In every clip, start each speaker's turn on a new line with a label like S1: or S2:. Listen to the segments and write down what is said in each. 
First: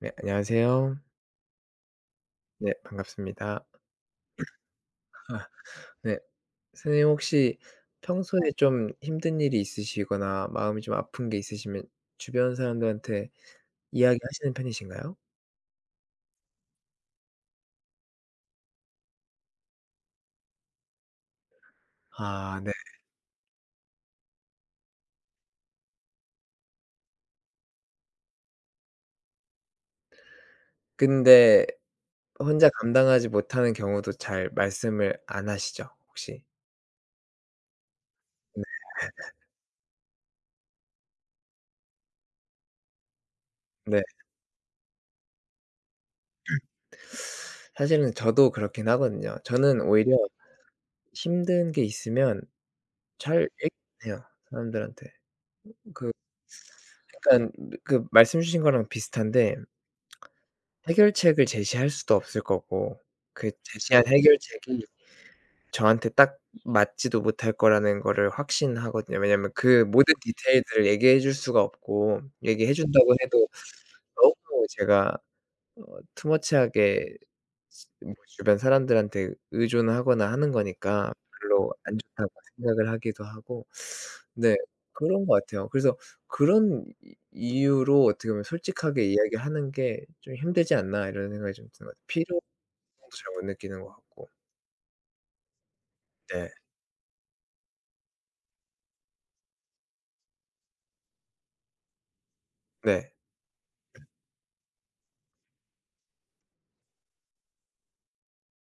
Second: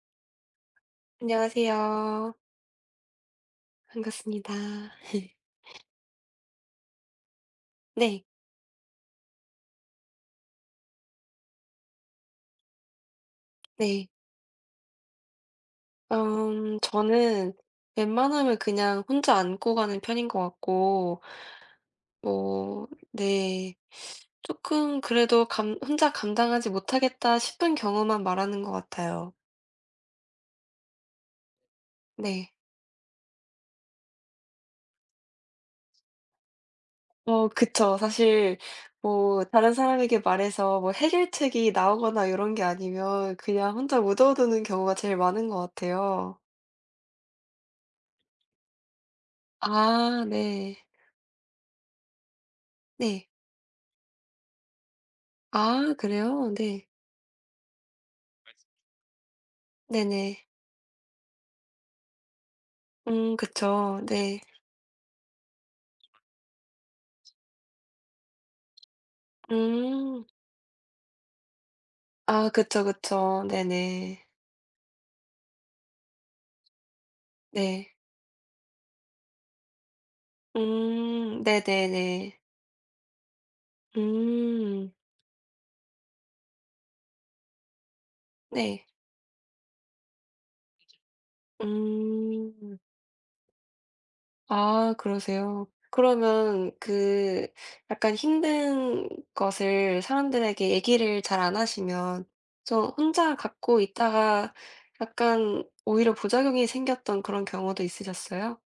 S1: 네, 안녕하세요.
S2: 안녕하세요.
S1: 네, 반갑습니다.
S2: 반갑습니다.
S1: 네. 선생님 혹시
S2: 네.
S1: 평소에 좀 힘든 일이 있으시거나 마음이 좀 아픈 게 있으시면 주변 사람들한테
S2: 네.
S1: 이야기하시는 편이신가요?
S2: 저는 웬만하면 그냥 혼자 안고 가는 편인 것 같고
S1: 아 네.
S2: 뭐 네. 조금 그래도 감 혼자 감당하지 못하겠다 싶은 경우만 말하는 것 같아요.
S1: 근데
S2: 네.
S1: 혼자 감당하지 못하는 경우도 잘 말씀을 안 하시죠, 혹시?
S2: 어 그쵸. 사실
S1: 네.
S2: 뭐 다른 사람에게 말해서 뭐 해결책이 나오거나 이런 게 아니면 그냥 혼자
S1: 네.
S2: 묻어두는 경우가 제일 많은 것 같아요.
S1: 사실은 저도 그렇긴 하거든요. 저는 오히려
S2: 아 네.
S1: 힘든 게 있으면
S2: 네.
S1: 잘 얘기 해요, 사람들한테.
S2: 아
S1: 그
S2: 그래요? 네.
S1: 약간 그 말씀 주신 거랑 비슷한데
S2: 네네.
S1: 해결책을 제시할 수도 없을 거고 그
S2: 그쵸.
S1: 제시한 네.
S2: 네.
S1: 해결책이 저한테 딱 맞지도 못할 거라는 거를 확신하거든요. 왜냐면 그 모든
S2: 음.
S1: 디테일들을 얘기해 줄 수가 없고
S2: 아
S1: 얘기해
S2: 그쵸,
S1: 준다고
S2: 그쵸.
S1: 해도
S2: 네네.
S1: 너무 제가 어 투머치하게 지
S2: 네.
S1: 뭐 주변 사람들한테 의존하거나 하는 거니까 별로 안 좋다고
S2: 네네네.
S1: 생각을 하기도 하고 네
S2: 음
S1: 그런 것 같아요. 그래서 그런 이 이유로 어떻게 보면
S2: 네.
S1: '솔직하게 이야기하는 게 좀 힘들지 않나.' 이런 생각이 좀 드는 것 같아요. 필요성도
S2: 음.
S1: 잘 못 느끼는 것 같고.
S2: 아 그러세요.
S1: 네.
S2: 그러면 그 약간 힘든 것을 사람들에게 얘기를 잘 안 하시면 좀
S1: 네.
S2: 혼자 갖고 있다가 약간 오히려 부작용이 생겼던 그런 경우도 있으셨어요?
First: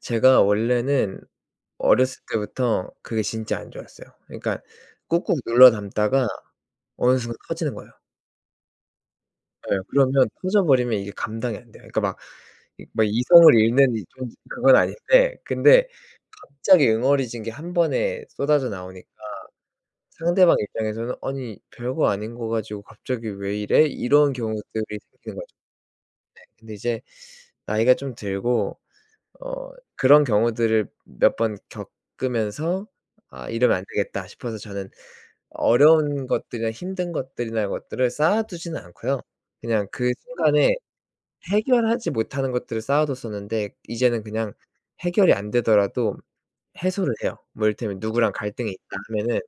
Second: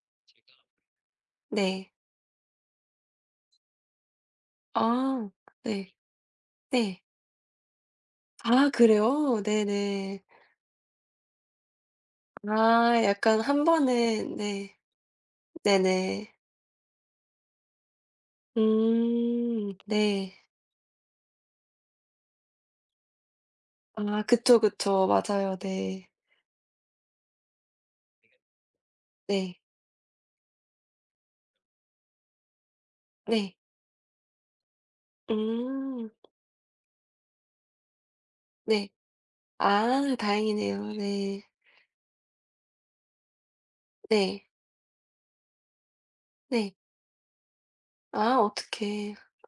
S1: 제가 원래는
S2: 네.
S1: 어렸을 때부터 그게 진짜 안 좋았어요. 그러니까
S2: 아
S1: 꾹꾹 눌러
S2: 네.
S1: 담다가
S2: 네.
S1: 어느 순간 터지는 거예요.
S2: 아 그래요?
S1: 예.
S2: 네네.
S1: 그러면 터져버리면 이게 감당이 안 돼요. 그러니까 막 이
S2: 아
S1: 막
S2: 약간
S1: 이성을
S2: 한
S1: 잃는 이
S2: 번에
S1: 좀
S2: 네.
S1: 그건 아닌데 근데
S2: 네네.
S1: 갑자기 응어리진 게 한 번에 쏟아져 나오니까
S2: 네.
S1: 상대방 입장에서는 '아니 별거 아닌 거 가지고 갑자기 왜 이래?'
S2: 아
S1: 이런
S2: 그쵸,
S1: 경우들이
S2: 그쵸.
S1: 생기는
S2: 맞아요.
S1: 거죠.
S2: 네.
S1: 근데 이제 나이가 좀 들고
S2: 네.
S1: 어 그런 경우들을 몇 번 겪으면서 '아
S2: 네.
S1: 이러면 안 되겠다.' 싶어서 저는
S2: 음
S1: 어려운 것들이나 힘든 것들이나 것들을 쌓아 두지는
S2: 네.
S1: 않고요. 그냥 그
S2: 아
S1: 순간에
S2: 다행이네요. 네.
S1: 해결하지 못하는 것들을 쌓아뒀었는데 이제는
S2: 네.
S1: 그냥 해결이 안 되더라도
S2: 네.
S1: 해소를 해요. 뭐 이를테면 누구랑
S2: 아
S1: 갈등이 있다
S2: 어떡해.
S1: 하면은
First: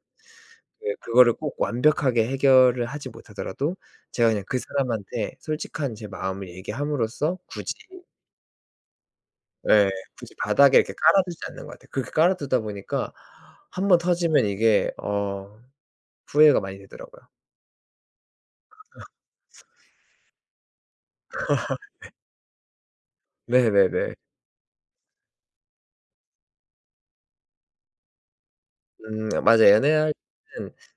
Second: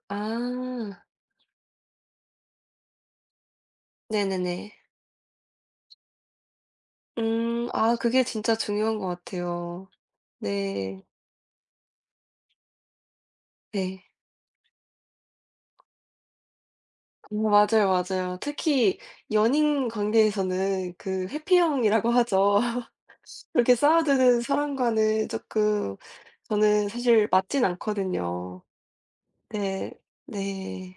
S1: 그
S2: 아
S1: 그거를 꼭 완벽하게 해결을 하지 못하더라도 제가 그냥
S2: 네네네.
S1: 그 사람한테 솔직한 제 마음을 얘기함으로써 굳이
S2: 아 그게 진짜 중요한 것 같아요.
S1: 예 굳이 바닥에 이렇게
S2: 네.
S1: 깔아두지 않는 것 같아요. 그렇게 깔아두다 보니까 한 번
S2: 네.
S1: 터지면 이게 후회가 많이 되더라고요.
S2: 어 맞아요, 맞아요. 특히 연인 관계에서는 그 해피형이라고 하죠. 그렇게
S1: 네네네.
S2: 쌓아두는 사람과는 조금 저는 사실 맞진 않거든요.
S1: 맞아요.
S2: 네.
S1: 연애할 때는
S2: 네.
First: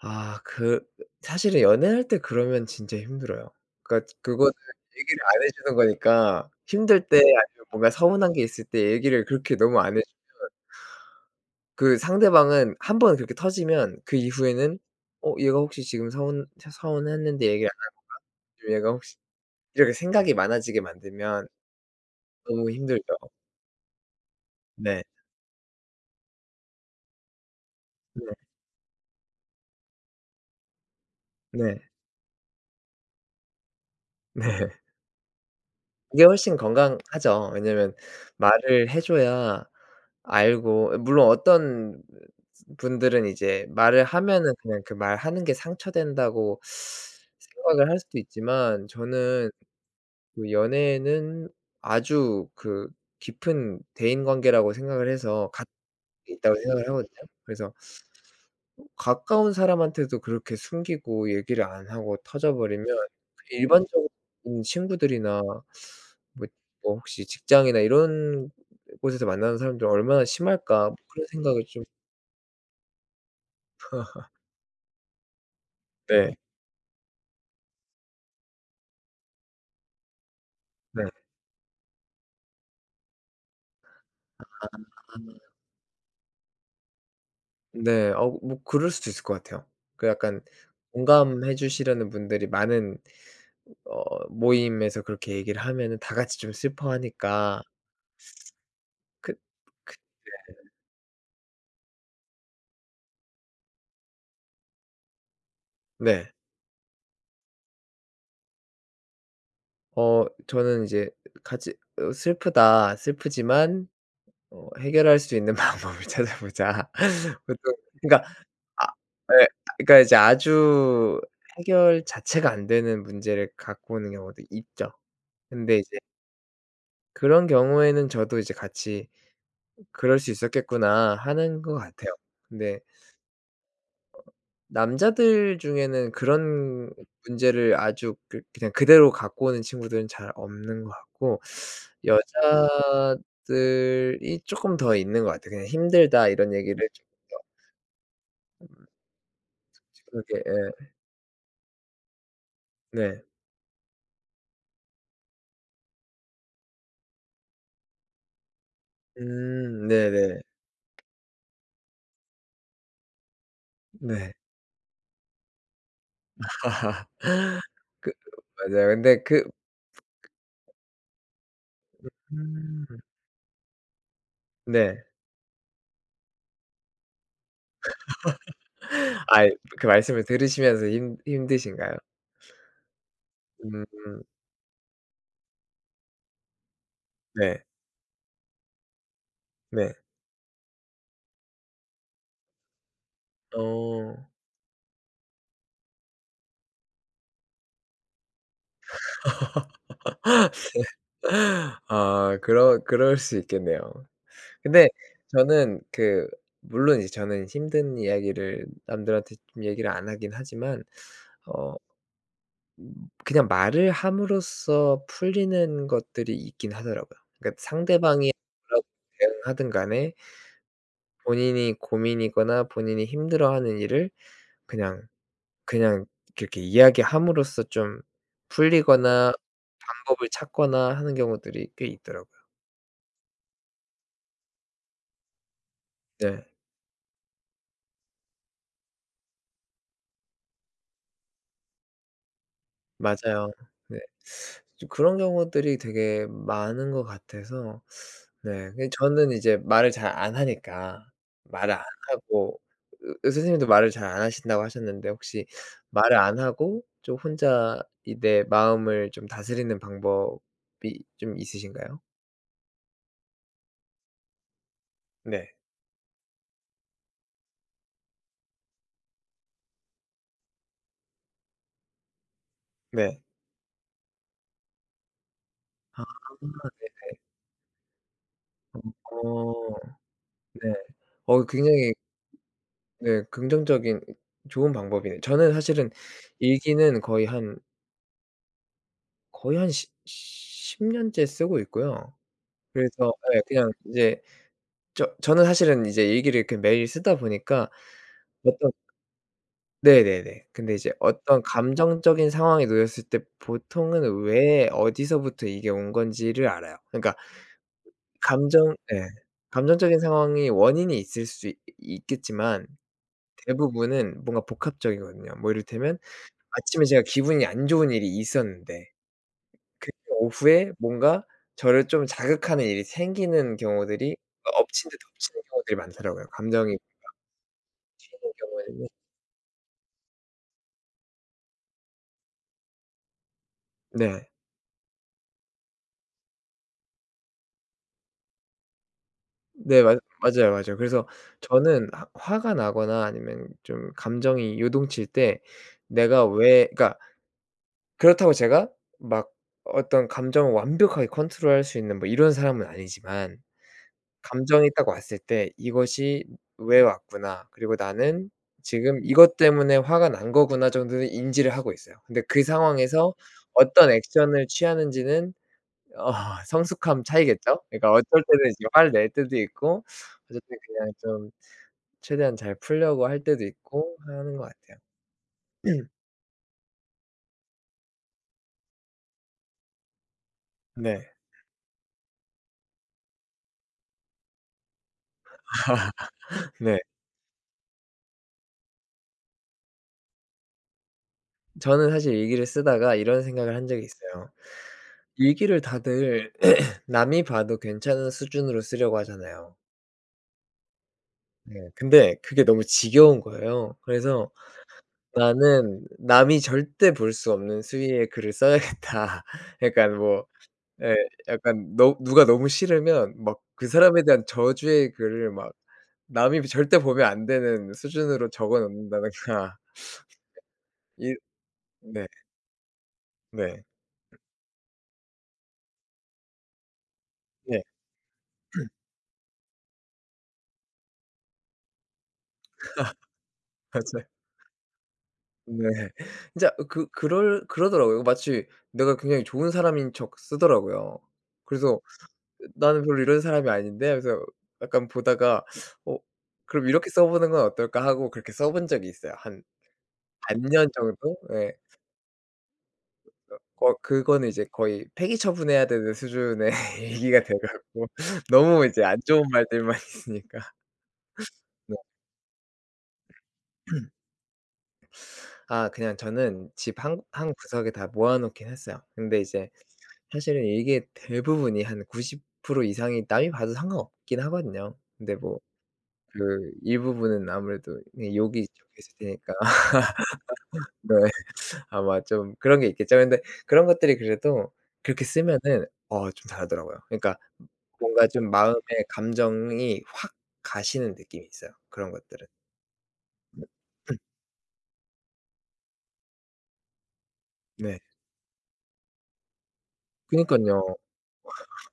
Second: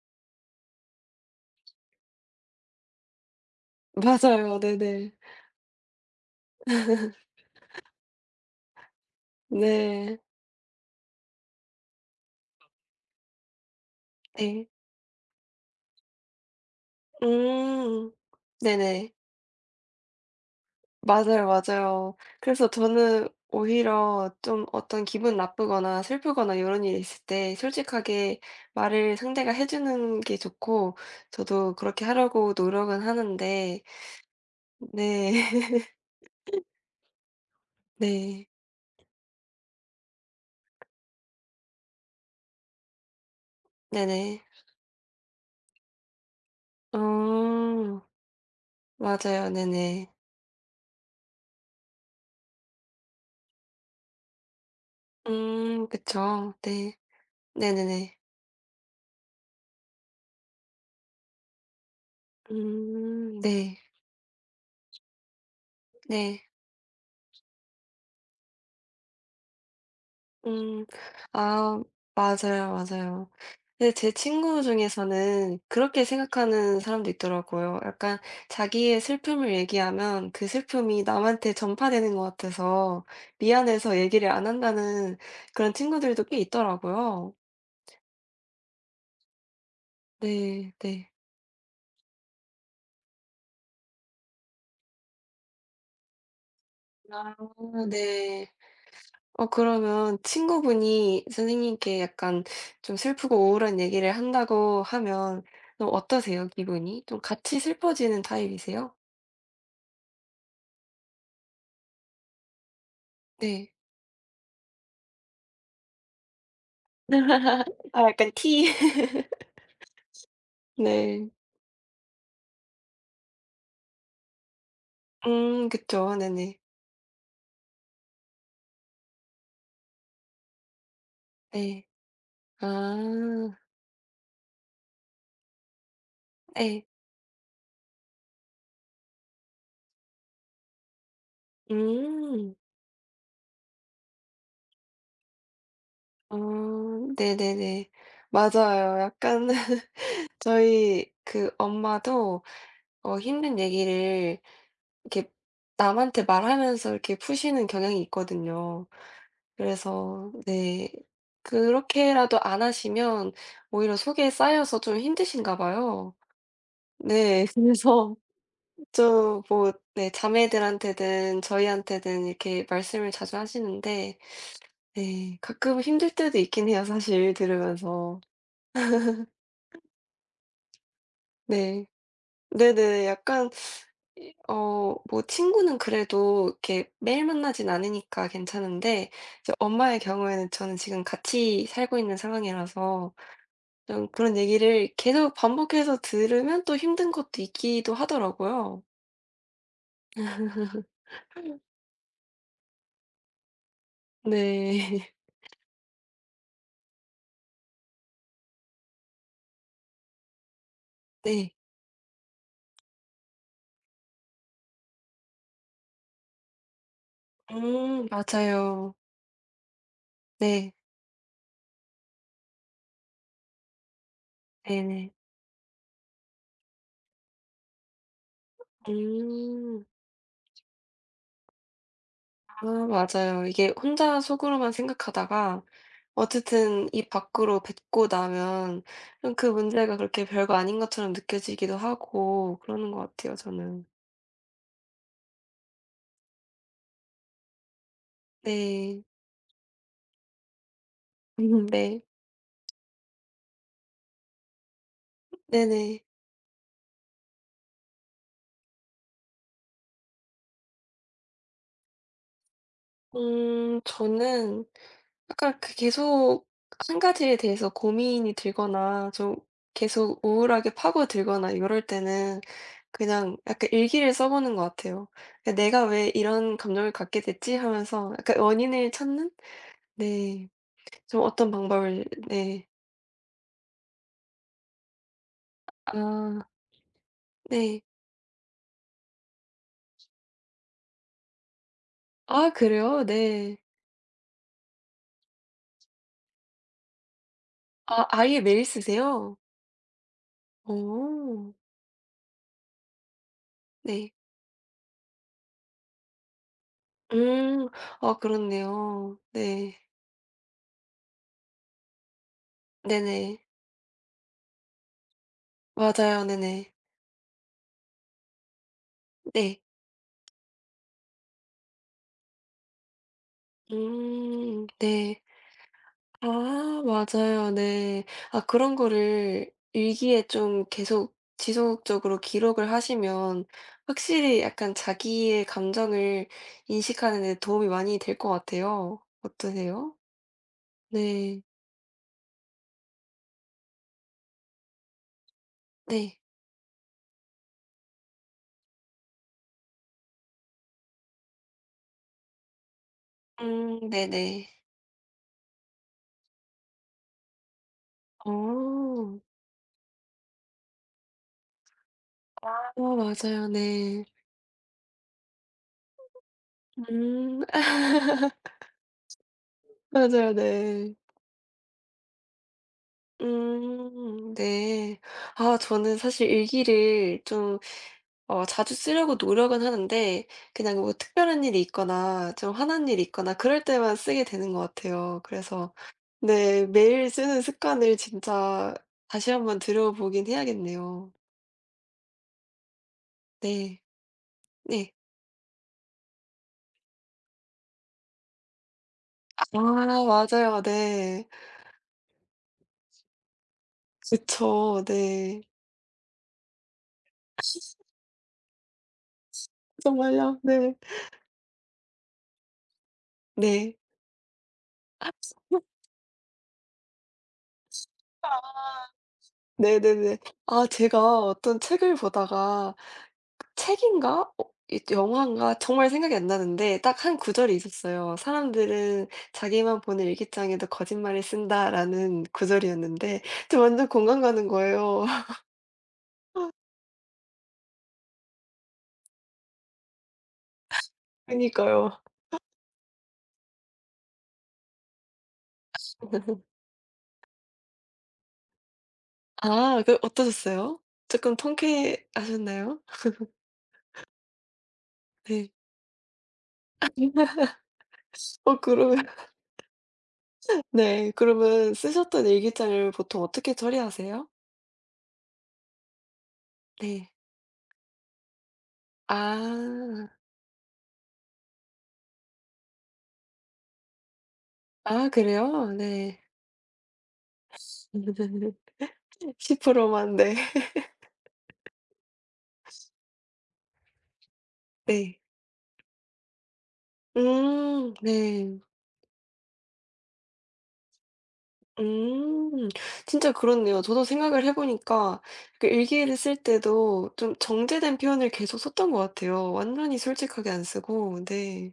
S1: 아 그 사실은 연애할 때 그러면 진짜 힘들어요. 그러니까 그거는
S2: 맞아요. 네네.
S1: 얘기를 안 해 주는 거니까 힘들 때 아니면 뭔가 서운한 게 있을 때 얘기를 그렇게 너무 안 해
S2: 네.
S1: 그 상대방은 한 번 그렇게 터지면 그
S2: 네.
S1: 이후에는 '어 얘가 혹시 지금 서운했는데 얘기를 안
S2: 음.
S1: 해 주면 얘가
S2: 네네.
S1: 혹시' 이렇게 생각이 많아지게
S2: 맞아요,
S1: 만들면
S2: 맞아요. 그래서
S1: 너무 힘들죠.
S2: 저는 오히려 좀 어떤
S1: 네.
S2: 기분 나쁘거나 슬프거나 요런 일이 있을 때
S1: 네.
S2: 솔직하게 말을 상대가 해 주는 게 좋고 저도
S1: 네.
S2: 그렇게 하려고 노력은 하는데
S1: 네.
S2: 네.
S1: 그게 훨씬 건강하죠. 왜냐면
S2: 네.
S1: 말을 해 줘야 알고 물론 어떤 분들은 이제 말을
S2: 네네.
S1: 하면은 그냥 그 말하는 게 상처된다고 생각을 할
S2: 어.
S1: 수도 있지만
S2: 맞아요.
S1: 저는
S2: 네네.
S1: 그 연애는 아주 그 깊은 대인관계라고 생각을 해서 같이
S2: 그쵸.
S1: 있다고 생각을
S2: 네.
S1: 하거든요. 그래서
S2: 네네네.
S1: 가까운 사람한테도 그렇게 숨기고 얘기를 안 하고 터져 버리면
S2: 네.
S1: 일반적인 친구들이나
S2: 네.
S1: 뭐 뭐 혹시 직장이나 이런 곳에서 만나는 사람들은 '얼마나
S2: 음.
S1: 심할까.' 뭐 그런 생각이
S2: 아
S1: 좀
S2: 맞아요, 맞아요. 근데 제 친구 중에서는 그렇게
S1: 네.
S2: 생각하는 사람도 있더라고요. 약간 자기의 슬픔을 얘기하면 그 슬픔이
S1: 네.
S2: 남한테 전파되는 것 같아서 미안해서 얘기를 안 한다는 그런 친구들도 꽤 있더라고요.
S1: 네. 어 뭐 그럴 수도 있을 것 같아요. 그 약간
S2: 네. 네.
S1: 공감해 주시려는 분들이 많은 어 모임에서 그렇게 얘기를 하면은 다 같이 좀
S2: 아
S1: 슬퍼하니까
S2: 네.
S1: 그
S2: 어 그러면 친구분이 선생님께 약간 좀 슬프고 우울한 얘기를 한다고 하면 좀
S1: 네.
S2: 어떠세요, 기분이? 좀 같이 슬퍼지는 타입이세요?
S1: 어 저는 이제 같이 어 슬프다.
S2: 네.
S1: 슬프지만 어 "해결할 수 있는 방법을 찾아보자." 보통
S2: 아
S1: 그러니까
S2: 약간 티.
S1: 아 예. 그러니까 이제 아주
S2: 네.
S1: 해결 자체가 안 되는 문제를 갖고 오는 경우도 있죠. 근데 이제
S2: 그쵸. 네네.
S1: 그런 경우에는 저도 이제 같이 '그럴 수 있었겠구나.' 하는 것
S2: 네.
S1: 같아요. 근데
S2: 아
S1: 남자들 중에는
S2: 네
S1: 그런 문제를 아주 그 그냥 그대로 갖고 오는 친구들은 잘 없는 것 같고
S2: 음.
S1: 여자들이 조금 더 있는 것 같아요. 그냥 "힘들다."
S2: 어
S1: 이런 얘기를 좀
S2: 네네네. 맞아요. 약간
S1: 그러게 예.
S2: 저희 그 엄마도 어
S1: 네.
S2: 힘든 얘기를 이렇게 남한테 말하면서 이렇게 푸시는 경향이 있거든요. 그래서
S1: 네네.
S2: 네. 그렇게라도 안 하시면 오히려 속에
S1: 네.
S2: 쌓여서 좀 힘드신가 봐요. 네.
S1: 그
S2: 그래서
S1: 맞아요. 근데
S2: 좀
S1: 그
S2: 뭐 네 자매들한테든 저희한테든 이렇게
S1: 음
S2: 말씀을 자주 하시는데
S1: 네.
S2: 네 가끔 힘들 때도 있긴 해요 사실 들으면서.
S1: 아이 그 말씀을 들으시면서 힘
S2: 네.
S1: 힘드신가요?
S2: 네네. 약간
S1: 음
S2: 이 뭐 친구는 그래도 이렇게 매일
S1: 네.
S2: 만나진 않으니까 괜찮은데 이제
S1: 네.
S2: 엄마의 경우에는 저는 지금 같이 살고 있는 상황이라서 좀
S1: 어.
S2: 그런 얘기를 계속 반복해서 들으면 또 힘든 것도 있기도 하더라고요.
S1: 아 그러 그럴 수 있겠네요. 근데
S2: 네.
S1: 저는 그 물론 이제 저는 힘든 이야기를 남들한테 좀 얘기를 안 하긴 하지만
S2: 네.
S1: 어 그냥 말을 함으로써 풀리는 것들이 있긴 하더라고요. 그러니까 상대방이 뭐라고
S2: 맞아요.
S1: 대응하든 간에
S2: 네.
S1: 본인이 고민이거나 본인이 힘들어하는 일을 그냥
S2: 네네.
S1: 그냥 이렇게 이야기함으로써 좀 풀리거나
S2: 음.
S1: 방법을 찾거나 하는 경우들이 꽤 있더라고요.
S2: 아 맞아요. 이게 혼자 속으로만 생각하다가
S1: 네.
S2: 어쨌든 입 밖으로 뱉고 나면 좀그 문제가 그렇게 별거 아닌 것처럼 느껴지기도 하고 그러는 것 같아요
S1: 맞아요.
S2: 저는.
S1: 네. 좀 그런 경우들이 되게 많은 것 같아서 네 근데
S2: 네.
S1: 저는 이제 말을 잘 안 하니까 말을 안
S2: 네.
S1: 하고 으 으 선생님도 말을 잘 안 하신다고 하셨는데 혹시
S2: 네네.
S1: 말을 안 하고 좀 혼자 이 내 마음을 좀 다스리는 방법이 좀 있으신가요?
S2: 저는
S1: 네.
S2: 약간 그 계속 한 가지에 대해서 고민이 들거나 좀 계속 우울하게 파고들거나 이럴 때는
S1: 네.
S2: 그냥 약간 일기를 써 보는 것 같아요. 그 '내가
S1: 아.
S2: 왜 이런 감정을 갖게 됐지?' 하면서 약간 원인을 찾는?
S1: 어
S2: 네.
S1: 네.
S2: 좀
S1: 어
S2: 어떤
S1: 굉장히
S2: 방법을 네.
S1: 네 긍정적인 좋은 방법이네요. 저는 사실은
S2: 아
S1: 일기는 거의 한
S2: 네.
S1: 거의 한십10 년째 쓰고 있고요.
S2: 아 그래요?
S1: 그래서 예
S2: 네.
S1: 그냥 이제 저 저는 사실은 이제 일기를 이렇게 매일 쓰다 보니까
S2: 아 아예 매일
S1: 어떤
S2: 쓰세요?
S1: 네네네. 근데 이제
S2: 오오...
S1: 어떤 감정적인 상황에 놓였을 때
S2: 네.
S1: 보통은 왜 어디서부터 이게 온 건지를 알아요. 그러니까
S2: 음. 아
S1: 감정 예.
S2: 그렇네요. 네.
S1: 감정적인 상황이 원인이 있을 수 있 있겠지만
S2: 네네.
S1: 대부분은 뭔가 복합적이거든요. 뭐 이를테면
S2: 맞아요. 네네.
S1: 아침에 제가 기분이 안 좋은 일이 있었는데
S2: 네.
S1: 그 오후에 뭔가 저를 좀 자극하는 일이 생기는 경우들이 그러니까 엎친 데
S2: 네.
S1: 덮치는 경우들이 많더라고요,
S2: 아
S1: 감정이
S2: 맞아요. 네.
S1: 있는
S2: 아 그런
S1: 경우에는.
S2: 거를 일기에 좀 계속 지속적으로 기록을 하시면
S1: 네.
S2: 확실히 약간 자기의 감정을 인식하는 데 도움이 많이 될 것 같아요.
S1: 네
S2: 어떠세요?
S1: 맞 맞아요, 맞아요. 그래서
S2: 네.
S1: 저는 하 화가 나거나 아니면 좀 감정이 요동칠 때
S2: 네.
S1: 내가 왜 그러니까 그렇다고 제가 막 어떤 감정을 완벽하게 컨트롤할 수 있는 뭐 이런 사람은 아니지만
S2: 네네.
S1: 감정이 딱 왔을 때 '이것이 왜 왔구나. 그리고 나는 지금
S2: 어.
S1: 이것 때문에 화가 난 거구나.' 정도는 인지를 하고 있어요. 근데 그
S2: 어
S1: 상황에서
S2: 맞아요.
S1: 어떤
S2: 네.
S1: 액션을 취하는지는 어 성숙함
S2: 음.
S1: 차이겠죠? 그러니까 어쩔 때는 이제 화를 낼 때도 있고
S2: 맞아요.
S1: 어쨌든 그냥
S2: 네.
S1: 좀 최대한 잘 풀려고 할 때도 있고 하는 것 같아요.
S2: 네. 아 저는 사실 일기를 좀 어 자주 쓰려고 노력은 하는데 그냥 뭐
S1: 네.
S2: 특별한 일이 있거나 좀 화난 일이 있거나 그럴 때만 쓰게 되는 것 같아요. 그래서 네
S1: 네.
S2: 매일 쓰는 습관을 진짜 다시 한번 들여보긴 해야겠네요.
S1: 저는 사실 일기를 쓰다가 이런 생각을 한
S2: 네.
S1: 적이 있어요.
S2: 네.
S1: 일기를 다들 남이 봐도 괜찮은 수준으로 쓰려고
S2: 아
S1: 하잖아요.
S2: 맞아요. 네.
S1: 네. 근데 그게 너무 지겨운 거예요. 그래서
S2: 그쵸. 네.
S1: '나는 남이 절대 볼 수 없는 수위의 글을 써야겠다.' 약간 뭐
S2: 정말요? 네.
S1: 예 약간 너 누가 너무 싫으면 막 그
S2: 네.
S1: 사람에 대한 저주의 글을 막 남이 절대 보면 안 되는 수준으로 적어 놓는다든가
S2: 네네네. 아
S1: 이
S2: 제가 어떤 책을
S1: 네.
S2: 보다가
S1: 네.
S2: 책인가? 어 이 영화인가? 정말 생각이 안 나는데 딱 한 구절이
S1: 네.
S2: 있었어요. "사람들은 자기만 보는 일기장에도 거짓말을 쓴다."라는 구절이었는데 저 완전
S1: 맞아요.
S2: 공감 가는 거예요.
S1: 네. 진짜 그 그럴 그러더라고요. 마치 내가 굉장히 좋은 사람인 척 쓰더라고요. 그래서
S2: 그니까요.
S1: 나는 별로 이런 사람이 아닌데 하면서 약간 보다가 '어 그럼 이렇게 써 보는 건 어떨까?' 하고 그렇게 써본 적이 있어요. 한
S2: 아 그
S1: 반년
S2: 어떠셨어요?
S1: 정도?
S2: 조금
S1: 예.
S2: 통쾌하셨나요?
S1: 거 그거는 이제 거의 폐기
S2: 네.
S1: 처분해야 되는 수준의 얘기가 돼 갖고
S2: 어
S1: 너무 이제 안
S2: 그러면
S1: 좋은 말들만 있으니까.
S2: 네 그러면
S1: 네.
S2: 쓰셨던 일기장을 보통 어떻게 처리하세요?
S1: 아 그냥 저는 집 한
S2: 네.
S1: 한 구석에 다 모아 놓긴 했어요. 근데 이제
S2: 아.
S1: 사실은 이게 대부분이 한 90% 이상이 남이 봐도 상관없긴 하거든요.
S2: 아
S1: 근데 뭐
S2: 그래요? 네.
S1: 그 일부분은 아무래도 그냥 욕이 적혀 있을 테니까
S2: 10%만 네.
S1: 네. 아마 좀 그런 게 있겠죠. 근데 그런 것들이 그래도 그렇게
S2: 네.
S1: 쓰면은 좀 다르더라고요. 그러니까 뭔가 좀
S2: 네.
S1: 마음의 감정이 확 가시는 느낌이 있어요, 그런 것들은.
S2: 음. 진짜 그렇네요.
S1: 음.
S2: 저도 생각을 해 보니까 그 일기를 쓸 때도 좀
S1: 네.
S2: 정제된 표현을 계속 썼던 것 같아요. 완전히 솔직하게 안
S1: 그니깐요.
S2: 쓰고. 네.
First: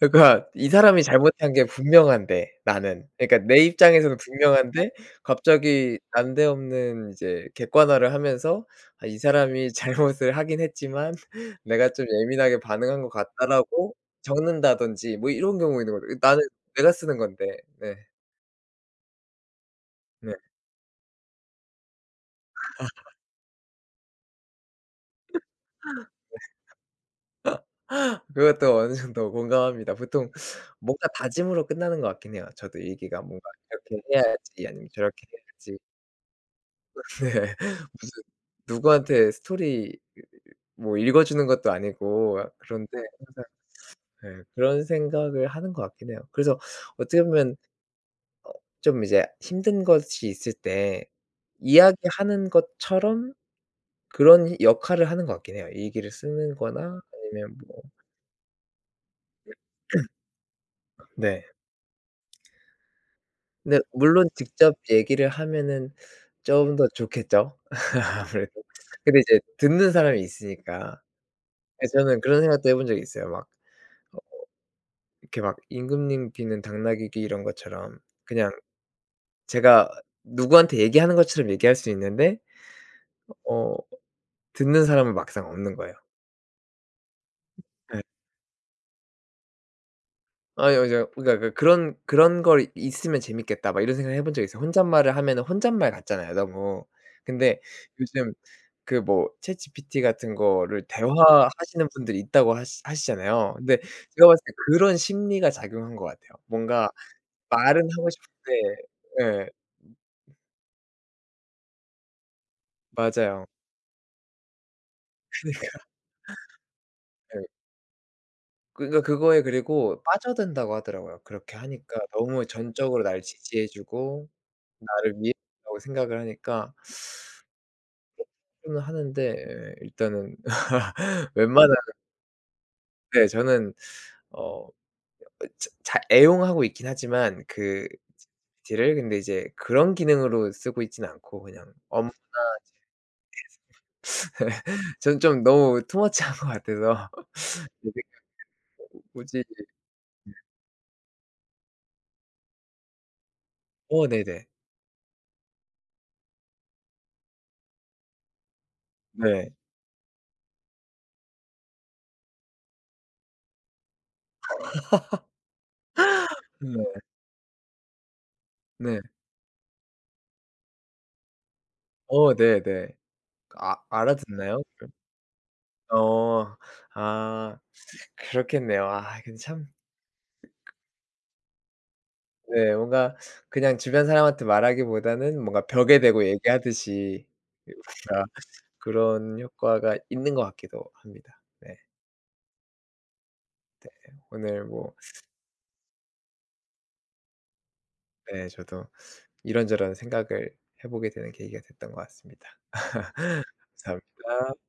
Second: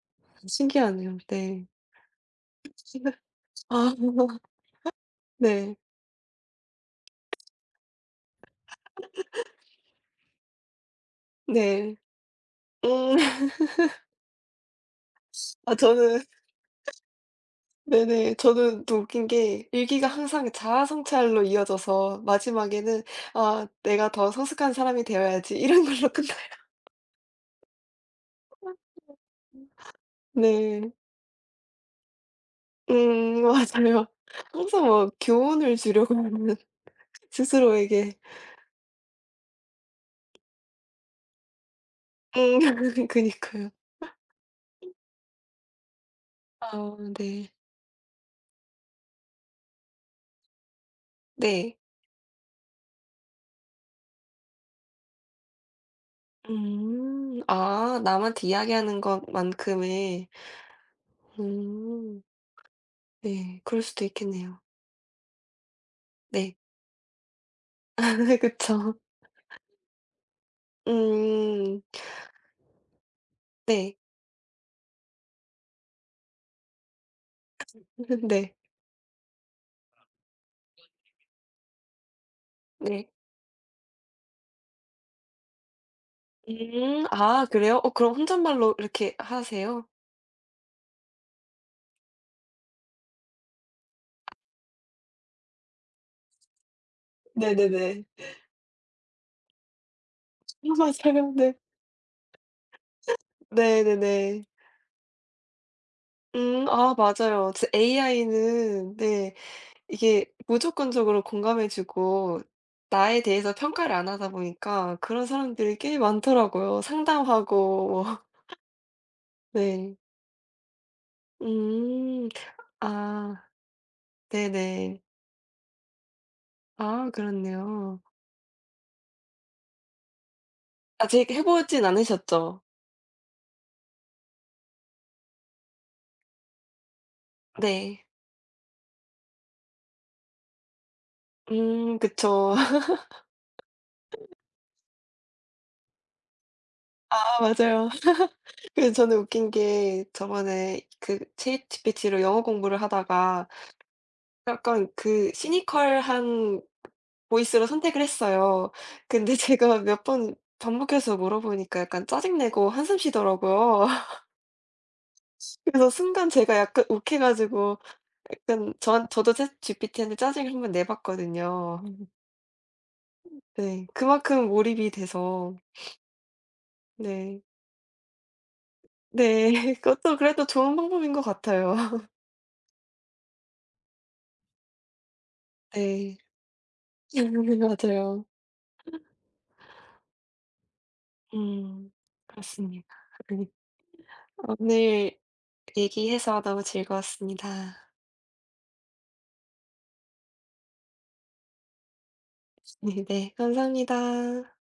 S1: 그러니까 이 사람이
S2: 신기하네요.
S1: 잘못한
S2: 네.
S1: 게 분명한데 나는. 그러니까 내
S2: 아
S1: 입장에서는 분명한데
S2: 네.
S1: 갑자기 난데없는 이제 객관화를 하면서 '아 이 사람이 잘못을 하긴 했지만 내가
S2: 네.
S1: 좀 예민하게 반응한 것
S2: 음.
S1: 같다.'라고 적는다든지 뭐 이런
S2: 아
S1: 경우가 있는 거죠.
S2: 저는
S1: 나는 내가 쓰는 건데. 네.
S2: 네네. 저는 또 웃긴 게 일기가
S1: 네.
S2: 항상 자아 성찰로 이어져서 마지막에는 '아 내가 더 성숙한 사람이 되어야지.' 이런 걸로 끝나요.
S1: 그것도 어느 정도 공감합니다. 보통
S2: 네.
S1: 뭔가 다짐으로 끝나는 것 같긴 해요. 저도 얘기가 뭔가 '이렇게
S2: 맞아요.
S1: 해야지.'
S2: 항상
S1: 아니면
S2: 뭐
S1: '저렇게
S2: 교훈을
S1: 해야지.'
S2: 주려고 하는
S1: 네.
S2: 스스로에게
S1: 무슨 누구한테 스토리 뭐 읽어주는 것도 아니고 아
S2: 음
S1: 그런데 항상
S2: 그니까요.
S1: 예 그런 생각을 하는 것 같긴 해요. 그래서
S2: 아
S1: 어떻게
S2: 네.
S1: 보면 어 좀 이제 힘든 것이 있을 때
S2: 네.
S1: 이야기하는 것처럼 그런 역할을 하는 것 같긴 해요. 일기를 쓰는 거나
S2: 음.
S1: 아니면 뭐
S2: 아 남한테 이야기하는 것만큼의
S1: 네.
S2: 음 네.
S1: 근데
S2: 그럴 수도
S1: 물론
S2: 있겠네요.
S1: 직접 얘기를 하면은
S2: 네.
S1: 좀 더 좋겠죠 아무래도.
S2: 그쵸.
S1: 근데 이제 듣는 사람이 있으니까.
S2: 음.
S1: 그래서 저는 그런 생각도 해본 적이 있어요. 막
S2: 네.
S1: 어 이렇게 막 임금님 비는 당나귀 귀 이런 것처럼 그냥
S2: 네.
S1: 제가 누구한테 얘기하는 것처럼 얘기할 수 있는데
S2: 네.
S1: 어 듣는 사람은 막상 없는 거예요.
S2: 음. 아 그래요? 어
S1: 예.
S2: 그럼 혼잣말로 이렇게 하세요?
S1: 아니요 이제 그러니까 그 그런 '그런 걸 있으면 재밌겠다.' 막 이런 생각을 해본 적이 있어요. 혼잣말을 하면은 혼잣말 같잖아요 너무. 근데
S2: 네네네.
S1: 요즘 그 뭐 챗GPT 같은 거를
S2: 맞아요. 네.
S1: 대화하시는 분들이 있다고 하시잖아요. 근데 제가 봤을
S2: 네네네.
S1: 때 그런 심리가 작용한 것 같아요.
S2: 음.
S1: 뭔가
S2: 아 맞아요.
S1: 말은 하고 싶은데
S2: AI는 네.
S1: 예
S2: 이게 무조건적으로 공감해 주고 나에
S1: 맞아요.
S2: 대해서 평가를 안 하다 보니까 그런 사람들이 꽤 많더라고요.
S1: 예.
S2: 상담하고 뭐
S1: 그러니까 그거에
S2: 네.
S1: 그리고 빠져든다고 하더라고요. 그렇게 하니까
S2: 음.
S1: 너무 전적으로 날
S2: 아
S1: 지지해 주고
S2: 네네.
S1: 나를 위해 준다고 생각을 하니까
S2: 아 그렇네요.
S1: 하기는 하는데 예 일단은
S2: 아직 해
S1: 웬만한
S2: 보진 않으셨죠?
S1: 네 저는 어 자 잘 애용하고 있긴 하지만 그
S2: 네.
S1: 지 p 를 근데 이제 그런 기능으로 쓰고 있진 않고 그냥 엄
S2: 그쵸.
S1: 저는 좀 너무 투머치한 것 같아서
S2: 아 맞아요.
S1: 이지
S2: 그래서 저는
S1: 굳이
S2: 웃긴 게 저번에 그 챗GPT로 영어 공부를 하다가
S1: 어 네네.
S2: 약간 그 시니컬한 보이스로 선택을 했어요. 근데
S1: 네.
S2: 제가 몇 번 반복해서 물어보니까 약간 짜증내고 한숨 쉬더라고요. 그래서 순간 제가 약간
S1: 네.
S2: 욱해 가지고 약간
S1: 네.
S2: 전 저도 챗GPT한테 짜증을 한번 내 봤거든요.
S1: 어 네네. 아
S2: 네. 그만큼
S1: 알아듣나요?
S2: 몰입이 돼서
S1: 어.
S2: 네.
S1: 아 그렇겠네요. 아 근데
S2: 네.
S1: 참
S2: 그것도 그래도 좋은 방법인 것 같아요.
S1: 네 뭔가 그냥 주변 사람한테 말하기보다는 뭔가 벽에
S2: 네.
S1: 대고 얘기하듯이 이 뭔가
S2: 맞아요.
S1: 그런 효과가 있는 것 같기도 합니다. 네.
S2: 음. 그렇습니다.
S1: 오늘 뭐
S2: 오늘 얘기해서 너무 즐거웠습니다.
S1: 네 저도 이런저런 생각을 해 보게 되는 계기가 됐던 것 같습니다.
S2: 네. 감사합니다.
S1: 감사합니다.